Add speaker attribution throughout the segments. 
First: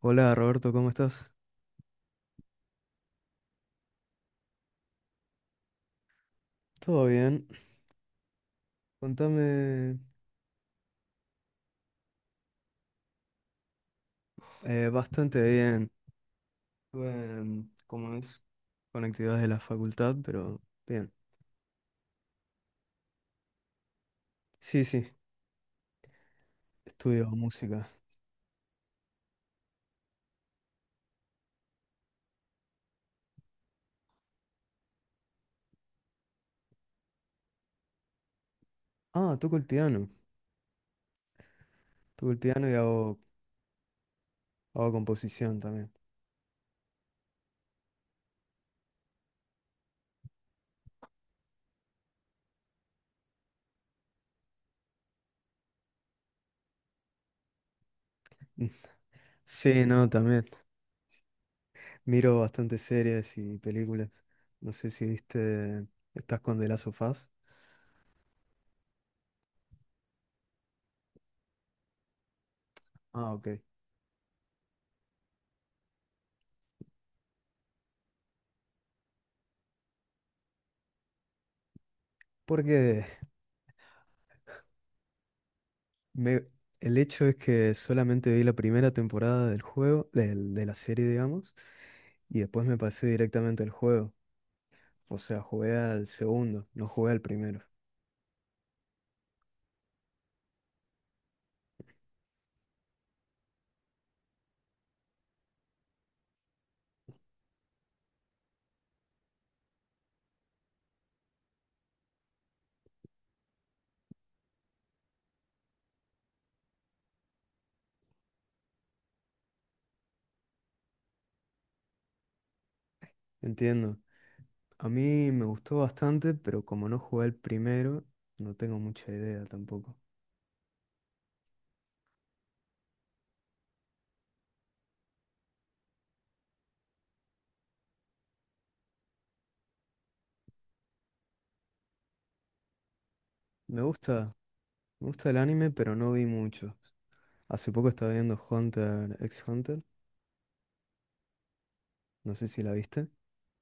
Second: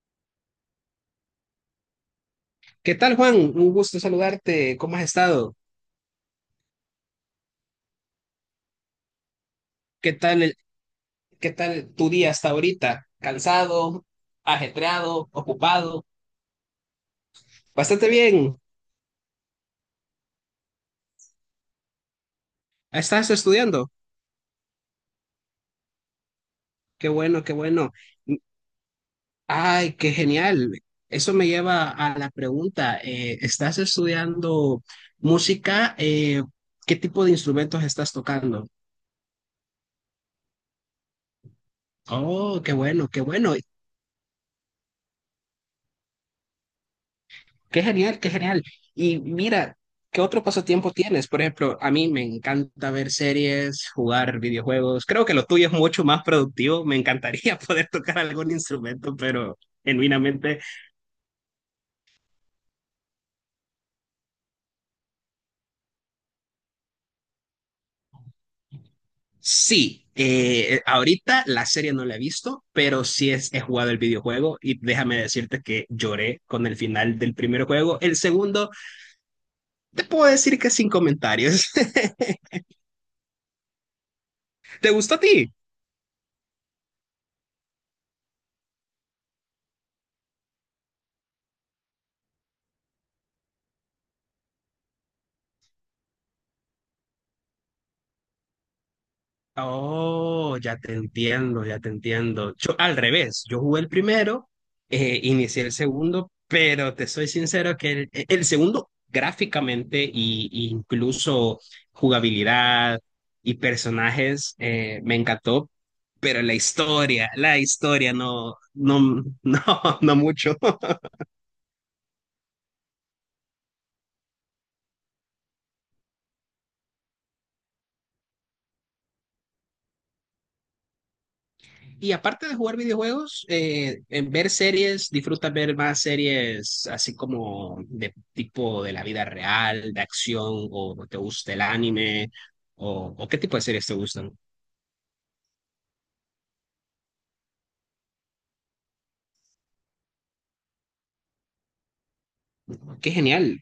Speaker 1: Hola Roberto, ¿cómo estás?
Speaker 2: ¿Qué tal, Juan? Un gusto saludarte. ¿Cómo has estado?
Speaker 1: ¿Todo bien? Contame.
Speaker 2: ¿Qué tal, qué tal tu día hasta ahorita? ¿Cansado, ajetreado,
Speaker 1: Bastante bien.
Speaker 2: ocupado?
Speaker 1: Estuve en-
Speaker 2: Bastante
Speaker 1: ¿cómo es?
Speaker 2: bien.
Speaker 1: Con actividades de la facultad, pero bien.
Speaker 2: ¿Estás estudiando?
Speaker 1: Sí, sí,
Speaker 2: Qué
Speaker 1: estudio
Speaker 2: bueno, qué
Speaker 1: música.
Speaker 2: bueno. Ay, qué genial. Eso me lleva a la pregunta. ¿ ¿estás estudiando música? ¿ ¿qué tipo de instrumentos estás tocando?
Speaker 1: Ah, toco el piano. Toco el
Speaker 2: Oh,
Speaker 1: piano
Speaker 2: qué
Speaker 1: y
Speaker 2: bueno, qué bueno.
Speaker 1: hago composición también.
Speaker 2: Qué genial, qué genial. Y mira, ¿qué otro pasatiempo tienes? Por ejemplo, a mí me encanta ver series, jugar videojuegos. Creo que lo tuyo es mucho más productivo. Me encantaría poder tocar algún
Speaker 1: Mm.
Speaker 2: instrumento, pero
Speaker 1: Sí, no, también.
Speaker 2: genuinamente
Speaker 1: Miro bastante series y películas. No sé si viste, ¿estás con The Last of Us?
Speaker 2: sí. Ahorita la serie no la he visto, pero sí
Speaker 1: Ah, ok.
Speaker 2: es, he jugado el videojuego y déjame decirte que lloré con el final del primer juego. El segundo, te puedo decir que sin comentarios.
Speaker 1: Porque
Speaker 2: ¿Te gustó a ti?
Speaker 1: me, el hecho es que solamente vi la primera temporada del juego, del- de la serie, digamos. Y después me pasé directamente al juego. O sea, jugué al segundo, no jugué al primero.
Speaker 2: Oh, ya te entiendo, ya te entiendo. Yo al revés, yo jugué el primero, inicié el segundo, pero te soy sincero que el, e, el segundo gráficamente y incluso jugabilidad y personajes me encantó, pero la historia no, no, no, no mucho.
Speaker 1: Entiendo. A mí me gustó bastante, pero como no jugué al primero, no tengo mucha idea tampoco.
Speaker 2: Y aparte de jugar videojuegos, en ver series, disfrutas ver más series así como de tipo de la vida real, de acción, o te gusta el anime, o qué tipo de
Speaker 1: Me
Speaker 2: series te gustan.
Speaker 1: gusta, Me gusta el anime, pero no vi mucho. Hace poco estaba viendo Hunter x Hunter, no sé si la viste.
Speaker 2: Qué genial.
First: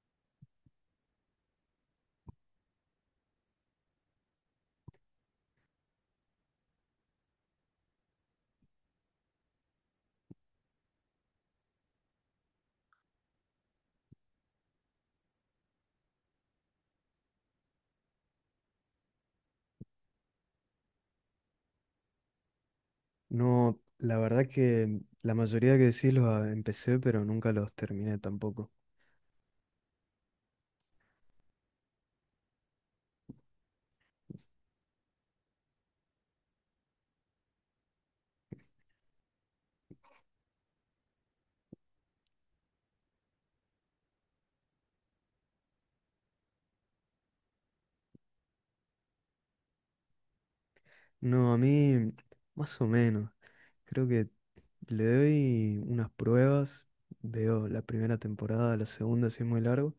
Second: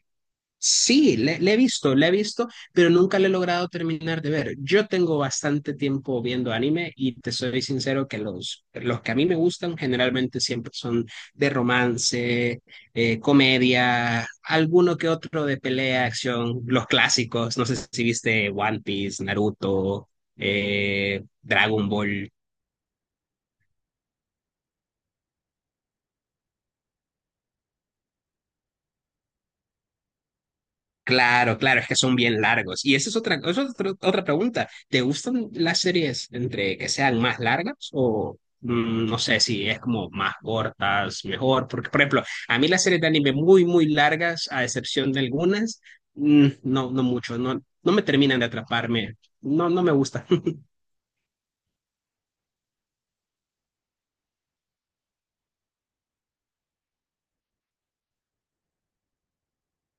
Speaker 2: Sí, le, le he visto, pero nunca le he logrado terminar de ver. Yo tengo bastante tiempo viendo anime y te soy sincero que los que a mí me gustan generalmente siempre son de romance, comedia, alguno que otro de pelea, acción, los clásicos. ¿No sé si viste One Piece, Naruto, Dragon Ball?
Speaker 1: No, la verdad que la mayoría que decís los ah, empecé, pero nunca los terminé tampoco.
Speaker 2: Claro, claro, es que son bien largos. Y esa es otra, eso es otra pregunta. ¿Te gustan las series entre que sean más largas o mm, no sé si es como más cortas, mejor? Porque, por ejemplo, a mí las series de anime muy, muy largas, a excepción de algunas, mm, no, no mucho, no, no me terminan de atraparme. No, no me gusta.
Speaker 1: No, a mí más o menos. Creo que le doy unas pruebas, veo la primera temporada, la segunda si es muy largo,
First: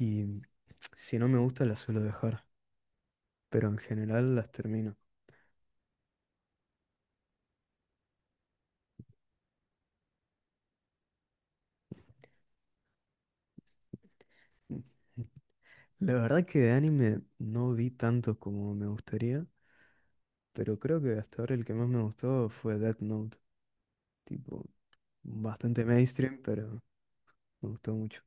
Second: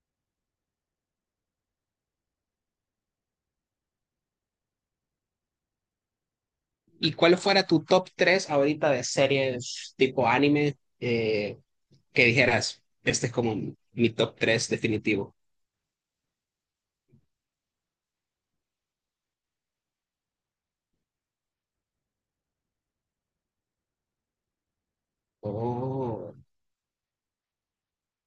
Speaker 1: y si no me gusta la suelo dejar, pero en general las termino.
Speaker 2: ¿Y cuál fuera tu top 3 ahorita de series tipo anime que dijeras, este es como mi top tres definitivo?
Speaker 1: La verdad que de anime no vi tanto como me gustaría, pero creo que hasta ahora el que más me gustó fue Death Note, tipo bastante
Speaker 2: Oh.
Speaker 1: mainstream, pero me gustó mucho.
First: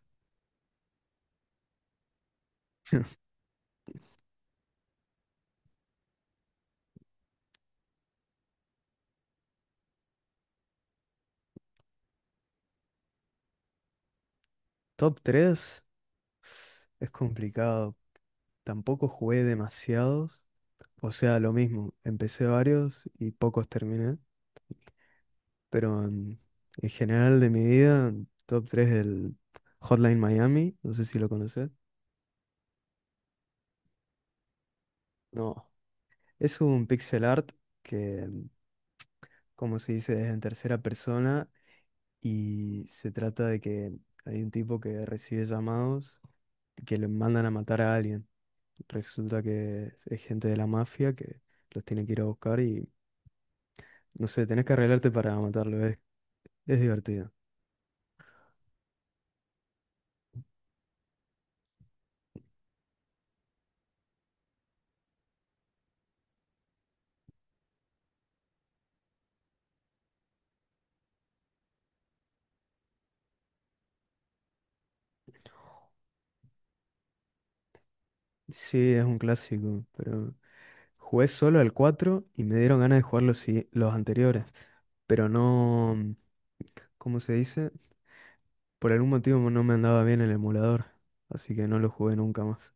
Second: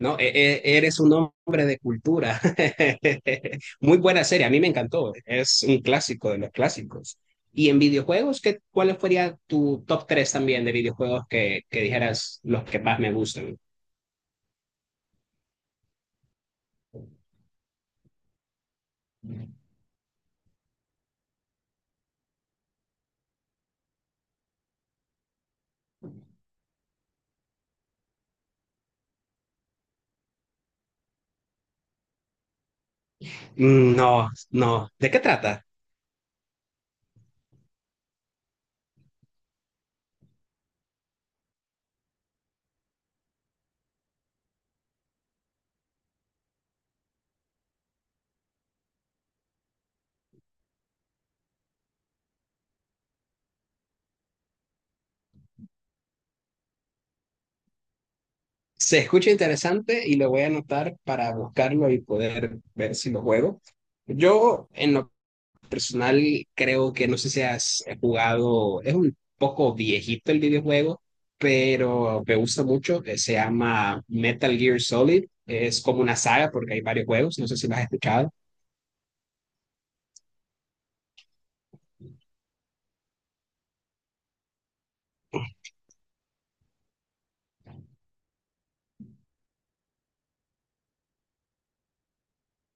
Speaker 2: No, eres un hombre de cultura. Muy buena serie, a mí me encantó. Es un clásico de los clásicos. Y en videojuegos, ¿qué, cuál sería tu top 3 también de videojuegos que dijeras los que más me gustan?
Speaker 1: Top 3 es complicado, tampoco jugué demasiados, o sea, lo mismo, empecé varios y pocos terminé. Pero en general de mi vida, top 3 del Hotline Miami, no sé si lo conoces.
Speaker 2: Mm, no, no. ¿De qué trata?
Speaker 1: No, es un pixel art que, como se dice, es en tercera persona y se trata de que hay un tipo que recibe llamados que le mandan a matar a alguien. Resulta que es gente de la mafia que los tiene que ir a buscar y, no sé, tenés que arreglarte para matarlo, es divertido.
Speaker 2: Se escucha interesante y lo voy a anotar para buscarlo y poder ver si lo juego. Yo, en lo personal creo que no sé si has jugado, es un poco viejito el videojuego, pero me gusta mucho, se llama Metal Gear Solid, es como una saga porque hay varios juegos, no sé si lo has escuchado.
Speaker 1: Sí, es un clásico, pero jugué solo al 4 y me dieron ganas de jugar los, sigui- los anteriores, pero no, ¿cómo se dice? Por algún motivo no me andaba bien el emulador, así que no lo jugué nunca más.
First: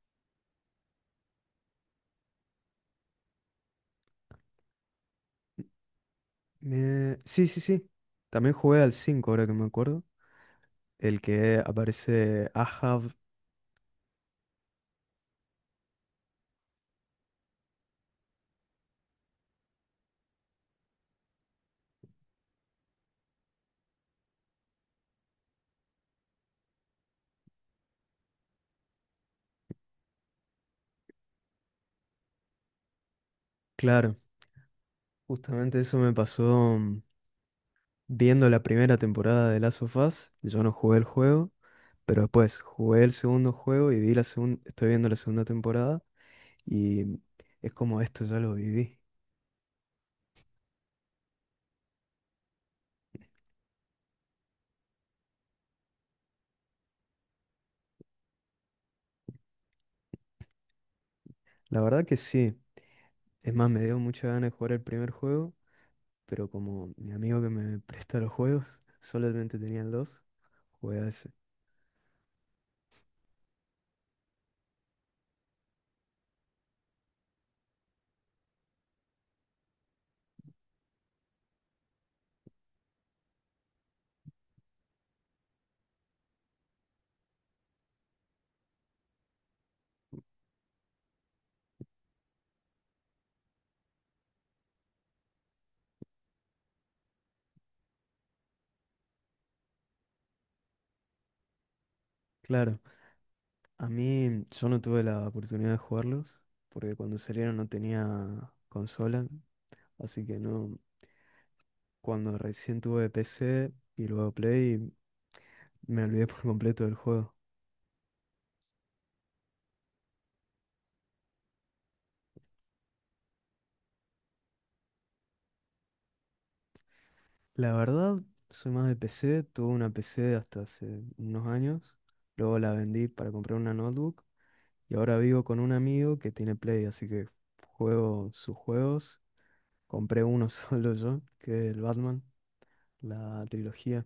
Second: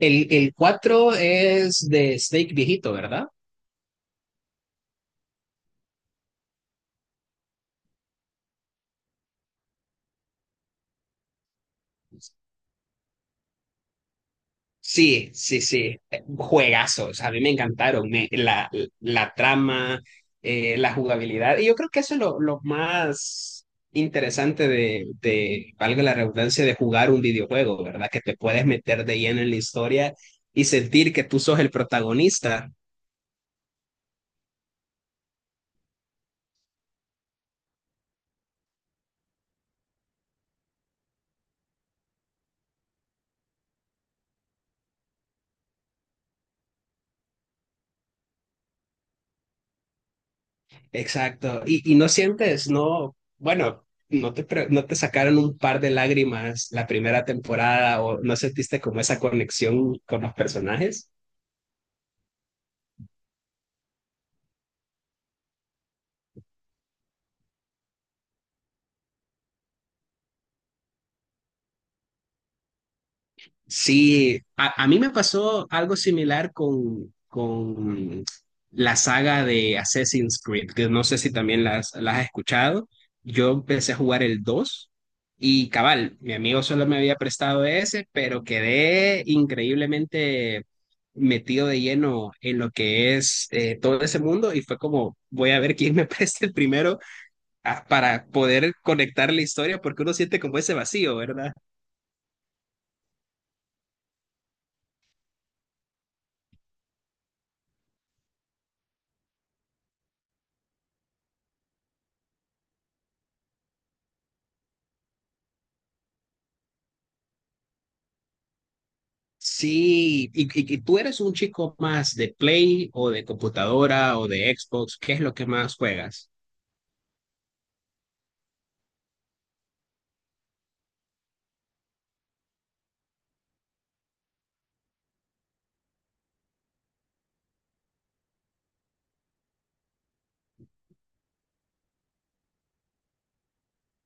Speaker 2: El 4 es de Snake viejito, ¿verdad?
Speaker 1: Sí, sí, sí. También jugué al 5, ahora que me acuerdo, el que aparece Ahab.
Speaker 2: Sí, sí, sí, juegazos, a mí me encantaron, la, la trama, la jugabilidad, y yo creo que eso es lo más interesante de, valga la redundancia, de jugar un videojuego, ¿verdad? Que te puedes meter de lleno en la historia y sentir que tú sos el protagonista.
Speaker 1: Claro, justamente eso me pasó viendo la primera temporada de Last of Us. Yo no jugué el juego, pero después jugué el segundo juego y vi la segunda, estoy viendo la segunda temporada. Y es como esto ya lo viví.
Speaker 2: Exacto, y no sientes, no, bueno, no te, no te sacaron un par de lágrimas la primera temporada o no sentiste como esa conexión con los personajes.
Speaker 1: La verdad que sí. Es más, me dio mucha ganas de jugar el primer juego, pero como mi amigo que me presta los juegos solamente tenía el 2, jugué a ese.
Speaker 2: Sí, a mí me pasó algo similar con la saga de Assassin's Creed, que no sé si también las has escuchado. Yo empecé a jugar el 2 y cabal, mi amigo solo me había prestado ese, pero quedé increíblemente metido de lleno en lo que es todo ese mundo y fue como, voy a ver quién me presta el primero ah, para poder conectar la historia, porque uno siente como ese vacío, ¿verdad?
Speaker 1: Claro, a mí yo no tuve la oportunidad de jugarlos, porque cuando salieron no tenía consola, así que no, cuando recién tuve PC y luego Play, me olvidé por completo del juego.
Speaker 2: Sí, y, y tú eres un chico más de Play o de computadora o de Xbox, ¿qué es lo que más juegas?
Speaker 1: La verdad, soy más de PC. Tuve una PC hasta hace unos años. Luego la vendí para comprar una notebook. Y ahora vivo con un amigo que tiene Play, así que juego sus juegos. Compré uno solo yo, que es el Batman, la trilogía.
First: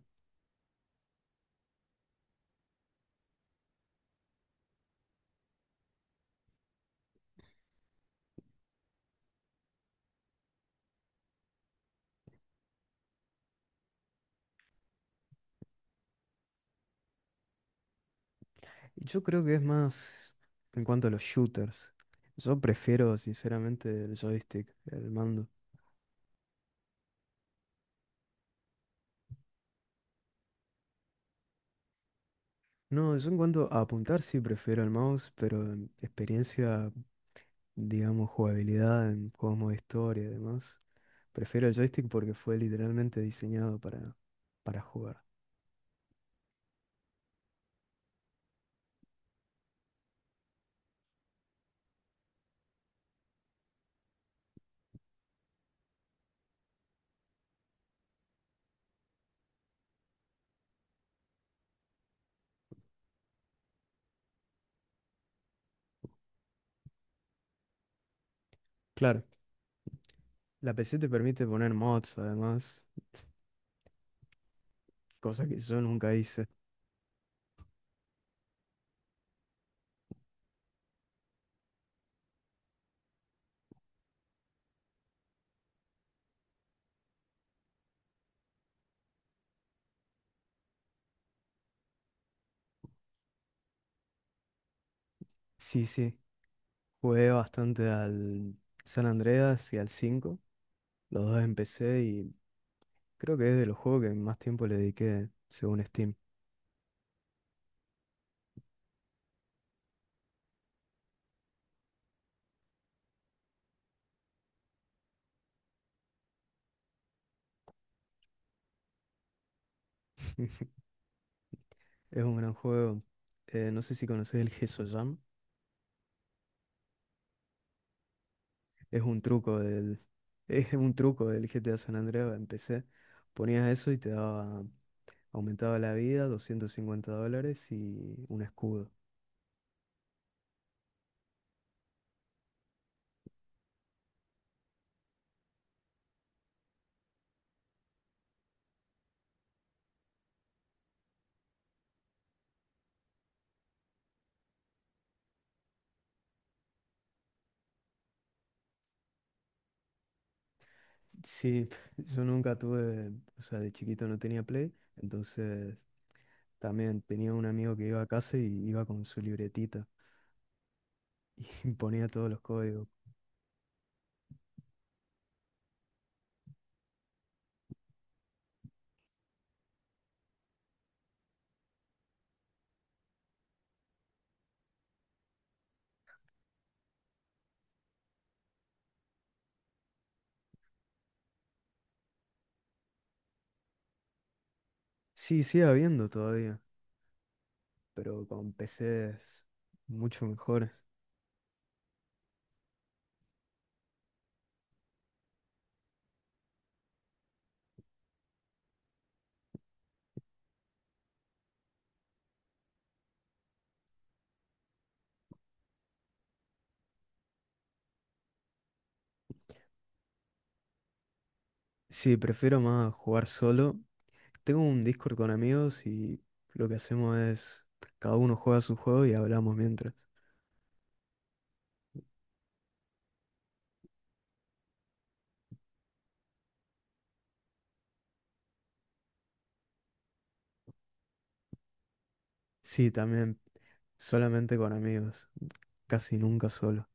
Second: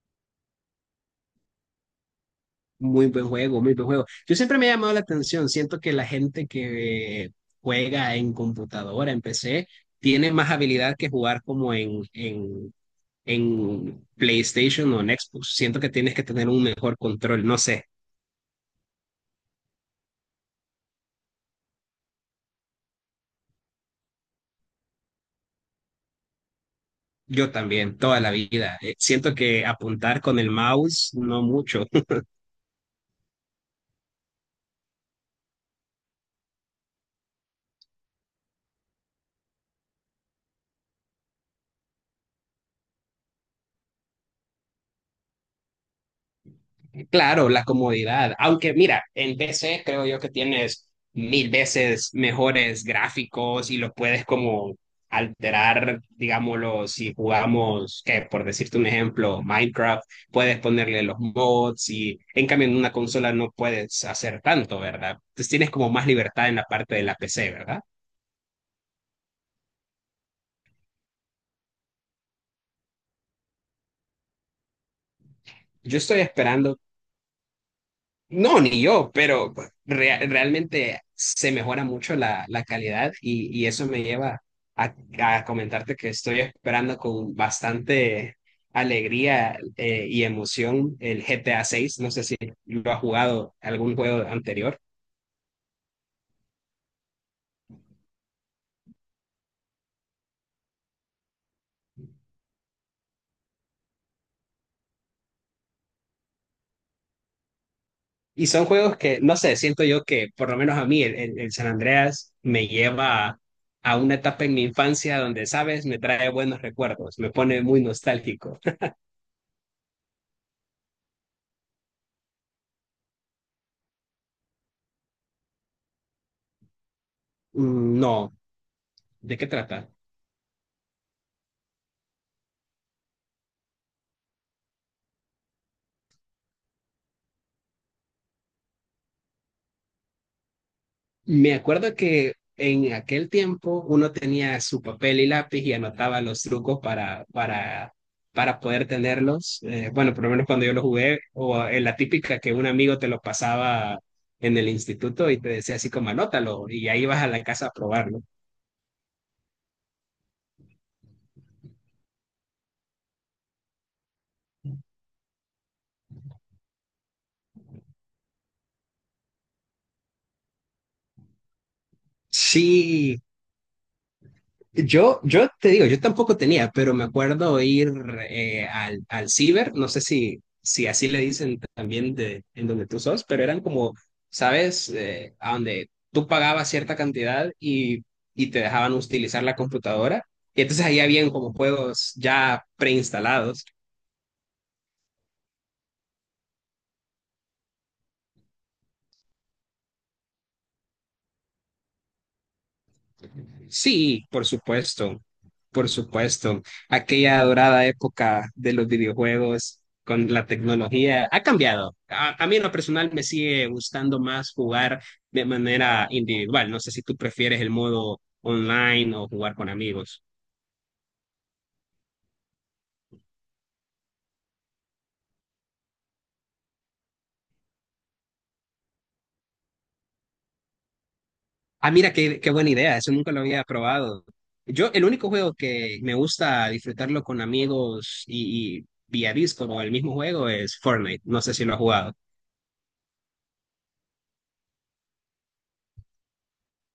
Speaker 2: Muy buen juego, muy buen juego. Yo siempre me ha llamado la atención, siento que la gente que juega en computadora, en PC, tiene más habilidad que jugar como en PlayStation o en Xbox. Siento que tienes que tener un mejor control, no sé,
Speaker 1: Y yo creo que es más en cuanto a los shooters. Yo prefiero, sinceramente, el joystick, el mando.
Speaker 2: yo también, toda la vida. Siento que apuntar con el mouse, no mucho.
Speaker 1: No, yo en cuanto a apuntar sí prefiero el mouse, pero en experiencia, digamos, jugabilidad en juegos modo historia y demás. Prefiero el joystick porque fue literalmente diseñado para jugar.
Speaker 2: Claro, la comodidad. Aunque mira, en PC creo yo que tienes mil veces mejores gráficos y los puedes como alterar, digámoslo, si jugamos, que por decirte un ejemplo, Minecraft, puedes ponerle los mods y en cambio en una consola no puedes hacer tanto, ¿verdad? Entonces tienes como más libertad en la parte de la PC, ¿verdad?
Speaker 1: Claro, la PC te permite poner mods, además, cosa que yo
Speaker 2: Yo
Speaker 1: nunca
Speaker 2: estoy
Speaker 1: hice.
Speaker 2: esperando. No, ni yo, pero pues, realmente se mejora mucho la, la calidad y eso me lleva a, a comentarte que estoy esperando con bastante alegría y emoción el GTA 6. No sé si lo has jugado algún juego anterior.
Speaker 1: Sí, sí, jugué bastante al San Andreas y al 5 los dos en PC y creo que es de los juegos que más tiempo le dediqué, según Steam.
Speaker 2: Y son juegos que, no sé, siento yo que por lo menos a mí el, el San Andreas me lleva a una etapa en mi infancia donde, sabes, me trae buenos recuerdos, me pone muy nostálgico.
Speaker 1: Es un gran juego. No sé si conoces el Gesso Jam.
Speaker 2: Mm, no,
Speaker 1: Es un
Speaker 2: ¿de qué
Speaker 1: truco
Speaker 2: trata?
Speaker 1: del, es un truco del GTA San Andreas en PC. Ponías eso y te daba. Aumentaba la vida, $250 y un escudo.
Speaker 2: Me acuerdo que en aquel tiempo uno tenía su papel y lápiz y anotaba los trucos para poder tenerlos. Bueno, por lo menos cuando yo lo jugué, o en la típica que un amigo te lo pasaba en el instituto y te decía así como anótalo y ahí vas a la casa a probarlo.
Speaker 1: Sí, yo nunca tuve, o sea, de chiquito no tenía Play, entonces también tenía un amigo que iba a casa y iba con su libretita y ponía todos los códigos.
Speaker 2: Sí, yo te digo, yo tampoco tenía, pero me acuerdo ir al, al ciber, no sé si, si así le dicen también de, en donde tú sos, pero eran como, ¿sabes? A donde tú pagabas cierta cantidad y te dejaban utilizar la computadora. Y entonces ahí habían como juegos ya preinstalados.
Speaker 1: Sí, sigue habiendo todavía, pero con PCs mucho mejores.
Speaker 2: Sí, por supuesto, por supuesto. Aquella dorada época de los videojuegos con la tecnología ha cambiado. A mí en lo personal me sigue gustando más jugar de manera individual. No sé si tú prefieres el modo online o jugar con amigos.
Speaker 1: Sí, prefiero más jugar solo. Tengo un Discord con amigos y lo que hacemos es cada uno juega su juego y hablamos mientras.
Speaker 2: Ah, mira, qué, qué buena idea. Eso nunca lo había probado. Yo, el único juego que me gusta disfrutarlo con amigos y vía Discord o el mismo juego es Fortnite. No sé si lo has jugado.
Speaker 1: Sí, también solamente con amigos, casi nunca solo.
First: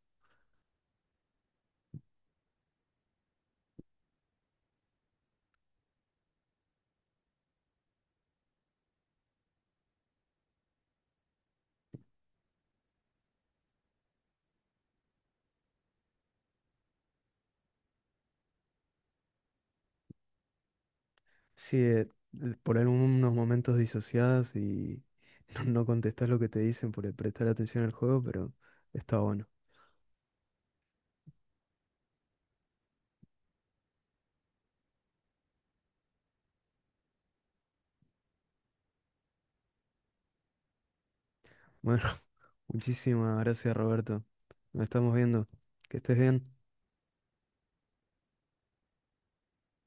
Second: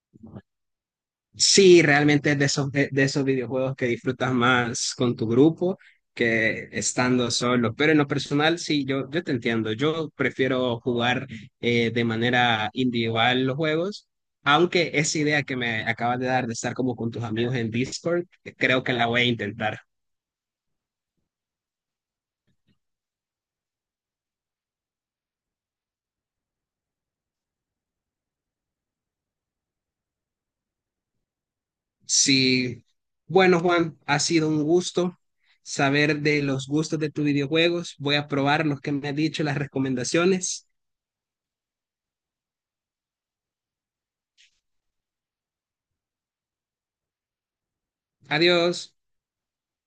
Speaker 2: Sí, realmente es de esos videojuegos que disfrutas más con tu grupo que estando solo. Pero en lo personal, sí, yo te entiendo. Yo prefiero jugar de manera individual los juegos, aunque esa idea que me acabas de dar de estar como con tus amigos en Discord, creo que la voy a intentar.
Speaker 1: Sí, por algunos momentos disociadas y no, no contestás lo que te dicen por el prestar atención al juego, pero está bueno.
Speaker 2: Sí, bueno, Juan, ha sido un gusto saber de los gustos de tus videojuegos. Voy a probar los que me has dicho, las recomendaciones.
Speaker 1: Bueno, muchísimas gracias, Roberto. Nos estamos viendo. Que estés bien.
Speaker 2: Adiós.